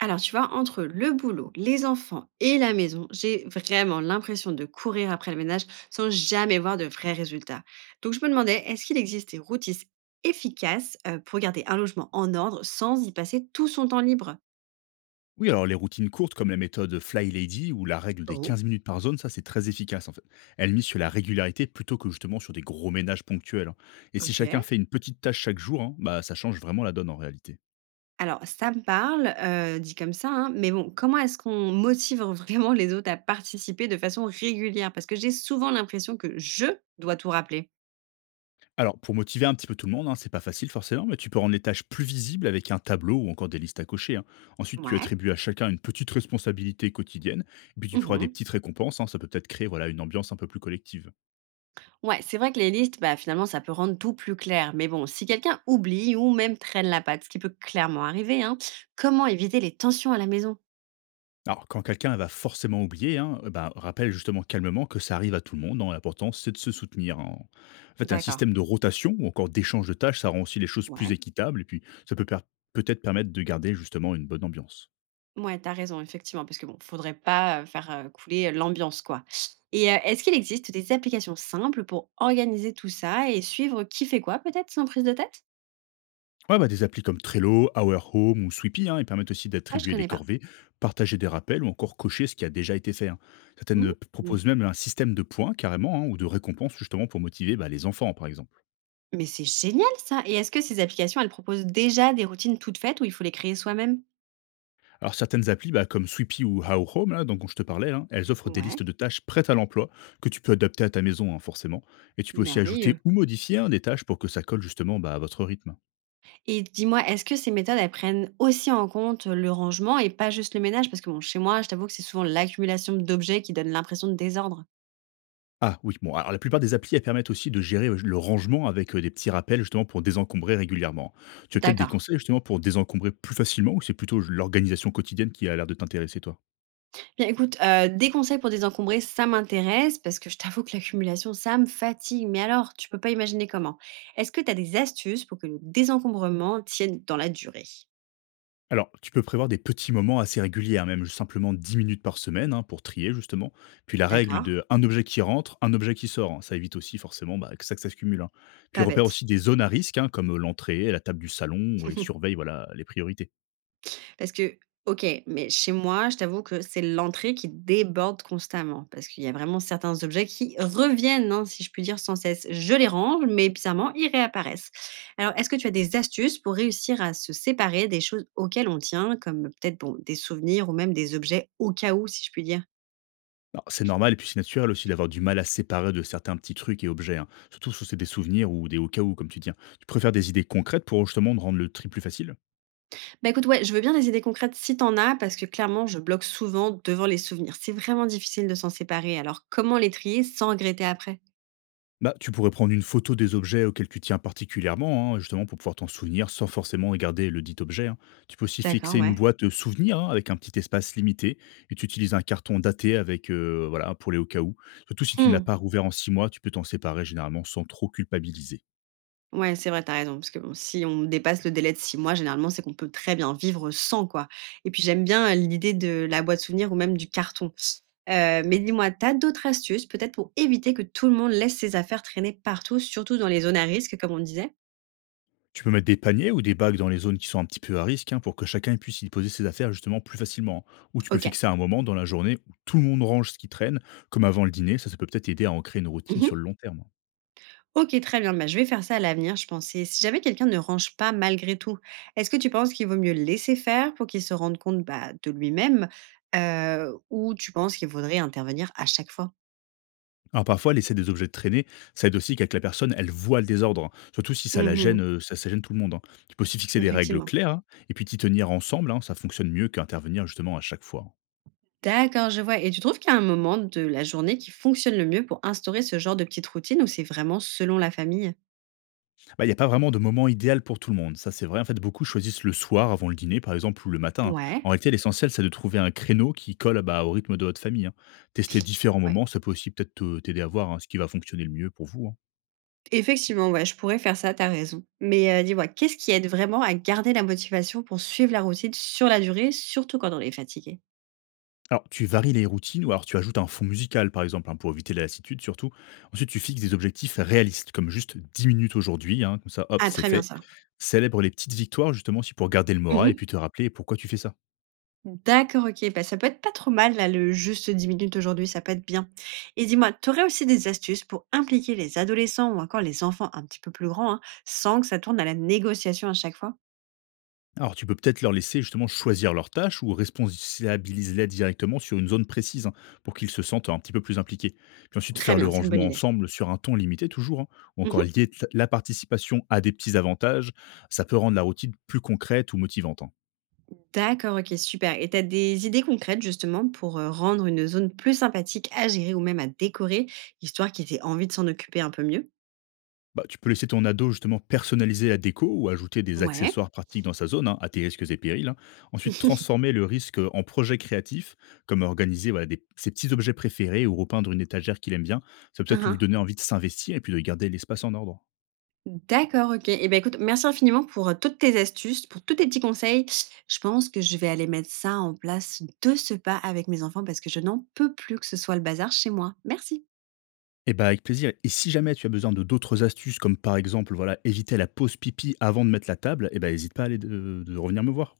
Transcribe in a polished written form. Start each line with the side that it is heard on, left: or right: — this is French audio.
right: Alors, tu vois, entre le boulot, les enfants et la maison, j'ai vraiment l'impression de courir après le ménage sans jamais voir de vrais résultats. Donc, je me demandais, est-ce qu'il existe des routines efficaces pour garder un logement en ordre sans y passer tout son temps libre.
left: Oui, alors les routines courtes comme la méthode Fly Lady ou la règle des
right: Oh,
left: 15 minutes par zone, ça c'est très efficace en fait. Elle mise sur la régularité plutôt que justement sur des gros ménages ponctuels, hein. Et si chacun
right: ok.
left: fait une petite tâche chaque jour, hein, bah, ça change vraiment la donne en réalité.
right: Alors, ça me parle, dit comme ça, hein, mais bon, comment est-ce qu'on motive vraiment les autres à participer de façon régulière? Parce que j'ai souvent l'impression que je dois tout rappeler.
left: Alors pour motiver un petit peu tout le monde, hein, c'est pas facile forcément, mais tu peux rendre les tâches plus visibles avec un tableau ou encore des listes à cocher, hein. Ensuite, tu
right: Ouais.
left: attribues à chacun une petite responsabilité quotidienne, et puis tu feras des petites récompenses, hein, ça peut peut-être créer voilà, une ambiance un peu plus collective.
right: Ouais, c'est vrai que les listes, bah, finalement, ça peut rendre tout plus clair. Mais bon, si quelqu'un oublie ou même traîne la patte, ce qui peut clairement arriver, hein, comment éviter les tensions à la maison?
left: Alors, quand quelqu'un va forcément oublier, hein, eh ben, rappelle justement calmement que ça arrive à tout le monde, hein. L'important, c'est de se soutenir, hein. En fait, un
right: D'accord.
left: système de rotation ou encore d'échange de tâches, ça rend aussi les choses plus
right: Ouais.
left: équitables et puis peut-être permettre de garder justement une bonne ambiance.
right: Ouais, t'as raison, effectivement, parce que bon, faudrait pas faire couler l'ambiance, quoi. Et est-ce qu'il existe des applications simples pour organiser tout ça et suivre qui fait quoi, peut-être, sans prise de tête?
left: Ouais, bah, des applis comme Trello, Our Home ou Sweepy, hein, ils permettent aussi
right: Ah, je
left: d'attribuer les
right: connais pas.
left: corvées, partager des rappels ou encore cocher ce qui a déjà été fait, hein. Certaines
right: Hmm.
left: proposent même un système de points carrément, hein, ou de récompenses justement pour motiver bah, les enfants, par exemple.
right: Mais c'est génial, ça! Et est-ce que ces applications, elles proposent déjà des routines toutes faites ou il faut les créer soi-même?
left: Alors certaines applis, bah, comme Sweepy ou How Home, là, dont je te parlais, là, elles offrent des
right: Ouais,
left: listes de tâches prêtes à l'emploi que tu peux adapter à ta maison, hein, forcément. Et tu peux aussi
right: merveilleux.
left: ajouter ou modifier, hein, des tâches pour que ça colle justement bah, à votre rythme.
right: Et dis-moi, est-ce que ces méthodes, elles prennent aussi en compte le rangement et pas juste le ménage? Parce que bon, chez moi, je t'avoue que c'est souvent l'accumulation d'objets qui donne l'impression de désordre.
left: Ah oui, bon, alors la plupart des applis, elles permettent aussi de gérer le rangement avec des petits rappels justement pour désencombrer régulièrement. Tu as peut-être des
right: D'accord.
left: conseils justement pour désencombrer plus facilement ou c'est plutôt l'organisation quotidienne qui a l'air de t'intéresser toi?
right: Bien écoute, des conseils pour désencombrer, ça m'intéresse parce que je t'avoue que l'accumulation, ça me fatigue, mais alors tu peux pas imaginer comment. Est-ce que tu as des astuces pour que le désencombrement tienne dans la durée?
left: Alors, tu peux prévoir des petits moments assez réguliers, hein, même simplement 10 minutes par semaine, hein, pour trier justement. Puis la règle
right: D'accord,
left: de un objet qui rentre, un objet qui sort, hein, ça évite aussi forcément bah, que ça se cumule, hein. Puis
right: pas
left: repère
right: bête.
left: aussi des zones à risque, hein, comme l'entrée, la table du salon, et surveille voilà, les priorités.
right: Parce que OK, mais chez moi, je t'avoue que c'est l'entrée qui déborde constamment parce qu'il y a vraiment certains objets qui reviennent, hein, si je puis dire, sans cesse. Je les range, mais bizarrement, ils réapparaissent. Alors, est-ce que tu as des astuces pour réussir à se séparer des choses auxquelles on tient, comme peut-être bon, des souvenirs ou même des objets au cas où, si je puis dire?
left: Alors, c'est normal et puis c'est naturel aussi d'avoir du mal à se séparer de certains petits trucs et objets, hein, surtout si c'est des souvenirs ou des au cas où, comme tu dis, hein. Tu préfères des idées concrètes pour justement rendre le tri plus facile?
right: Bah, écoute, ouais, je veux bien des idées concrètes si t'en as, parce que clairement, je bloque souvent devant les souvenirs. C'est vraiment difficile de s'en séparer. Alors, comment les trier sans regretter après?
left: Bah, tu pourrais prendre une photo des objets auxquels tu tiens particulièrement, hein, justement pour pouvoir t'en souvenir sans forcément regarder le dit objet, hein. Tu peux aussi
right: D'accord,
left: fixer une
right: ouais.
left: boîte souvenir, hein, avec un petit espace limité et tu utilises un carton daté avec voilà pour les au cas où. Surtout si tu ne l'as
right: Mmh.
left: pas rouvert en 6 mois, tu peux t'en séparer généralement sans trop culpabiliser.
right: Ouais, c'est vrai, t'as raison, parce que bon, si on dépasse le délai de 6 mois, généralement, c'est qu'on peut très bien vivre sans, quoi. Et puis, j'aime bien l'idée de la boîte souvenir ou même du carton. Heu, mais dis-moi, t'as d'autres astuces, peut-être pour éviter que tout le monde laisse ses affaires traîner partout, surtout dans les zones à risque, comme on disait?
left: Tu peux mettre des paniers ou des bagues dans les zones qui sont un petit peu à risque, hein, pour que chacun puisse y poser ses affaires justement plus facilement, hein. Ou tu peux
right: OK.
left: fixer un moment dans la journée où tout le monde range ce qui traîne, comme avant le dîner. Ça peut peut-être aider à ancrer une routine sur le
right: Mmh.
left: long terme.
right: OK, très bien, bah, je vais faire ça à l'avenir, je pense. Et si jamais quelqu'un ne range pas malgré tout, est-ce que tu penses qu'il vaut mieux le laisser faire pour qu'il se rende compte, bah, de lui-même, ou tu penses qu'il faudrait intervenir à chaque fois?
left: Alors parfois, laisser des objets traîner, ça aide aussi qu'à que la personne, elle voit le désordre, hein. Surtout si ça
right: Mmh
left: la gêne,
right: mh.
left: ça gêne tout le monde, hein. Tu peux aussi fixer des règles
right: Effectivement.
left: claires, hein, et puis t'y tenir ensemble, hein, ça fonctionne mieux qu'intervenir justement à chaque fois, hein.
right: D'accord, je vois. Et tu trouves qu'il y a un moment de la journée qui fonctionne le mieux pour instaurer ce genre de petite routine ou c'est vraiment selon la famille?
left: Bah, il y a pas vraiment de moment idéal pour tout le monde, ça c'est vrai. En fait, beaucoup choisissent le soir avant le dîner par exemple ou le matin, hein. En
right: Ouais,
left: réalité, l'essentiel, c'est de trouver un créneau qui colle, bah, au rythme de votre famille, hein. Tester différents
right: ouais.
left: moments, ça peut aussi peut-être te t'aider à voir, hein, ce qui va fonctionner le mieux pour vous, hein.
right: Effectivement, ouais, je pourrais faire ça, t'as raison. Mais dis-moi, qu'est-ce qui aide vraiment à garder la motivation pour suivre la routine sur la durée, surtout quand on est fatigué?
left: Alors, tu varies les routines ou alors tu ajoutes un fond musical, par exemple, hein, pour éviter la lassitude surtout. Ensuite, tu fixes des objectifs réalistes, comme juste 10 minutes aujourd'hui, hein, comme ça, hop,
right: Ah,
left: c'est
right: très bien
left: fait.
right: ça.
left: Célèbre les petites victoires, justement, aussi pour garder le moral et puis
right: Mhm.
left: te rappeler pourquoi tu fais ça.
right: D'accord, ok. Bah, ça peut être pas trop mal, là, le juste 10 minutes aujourd'hui, ça peut être bien. Et dis-moi, t'aurais aussi des astuces pour impliquer les adolescents ou encore les enfants un petit peu plus grands, hein, sans que ça tourne à la négociation à chaque fois?
left: Alors, tu peux peut-être leur laisser, justement, choisir leur tâche ou responsabiliser-les directement sur une zone précise, hein, pour qu'ils se sentent un petit peu plus impliqués. Puis ensuite,
right: Très
left: faire le
right: bien, c'est une bonne
left: rangement
right: idée.
left: ensemble sur un ton limité, toujours, hein, ou
right: Mmh.
left: encore la participation à des petits avantages, ça peut rendre la routine plus concrète ou motivante, hein.
right: D'accord, OK, super! Et tu as des idées concrètes justement pour, rendre une zone plus sympathique à gérer ou même à décorer, histoire qu'ils aient envie de s'en occuper un peu mieux?
left: Bah, tu peux laisser ton ado justement personnaliser la déco ou ajouter des
right: Ouais.
left: accessoires pratiques dans sa zone, hein, à tes risques et périls, hein. Ensuite, transformer le risque en projet créatif, comme organiser voilà, ses petits objets préférés ou repeindre une étagère qu'il aime bien. Ça peut
right: Hein,
left: peut-être
right: hein.
left: lui donner envie de s'investir et puis de garder l'espace en ordre.
right: D'accord, OK et ben écoute, merci infiniment pour, toutes tes astuces, pour tous tes petits conseils. Je pense que je vais aller mettre ça en place de ce pas avec mes enfants parce que je n'en peux plus que ce soit le bazar chez moi. Merci.
left: Eh bah avec plaisir. Et si jamais tu as besoin de d'autres astuces, comme par exemple voilà éviter la pause pipi avant de mettre la table, eh bah n'hésite pas à aller de revenir me voir.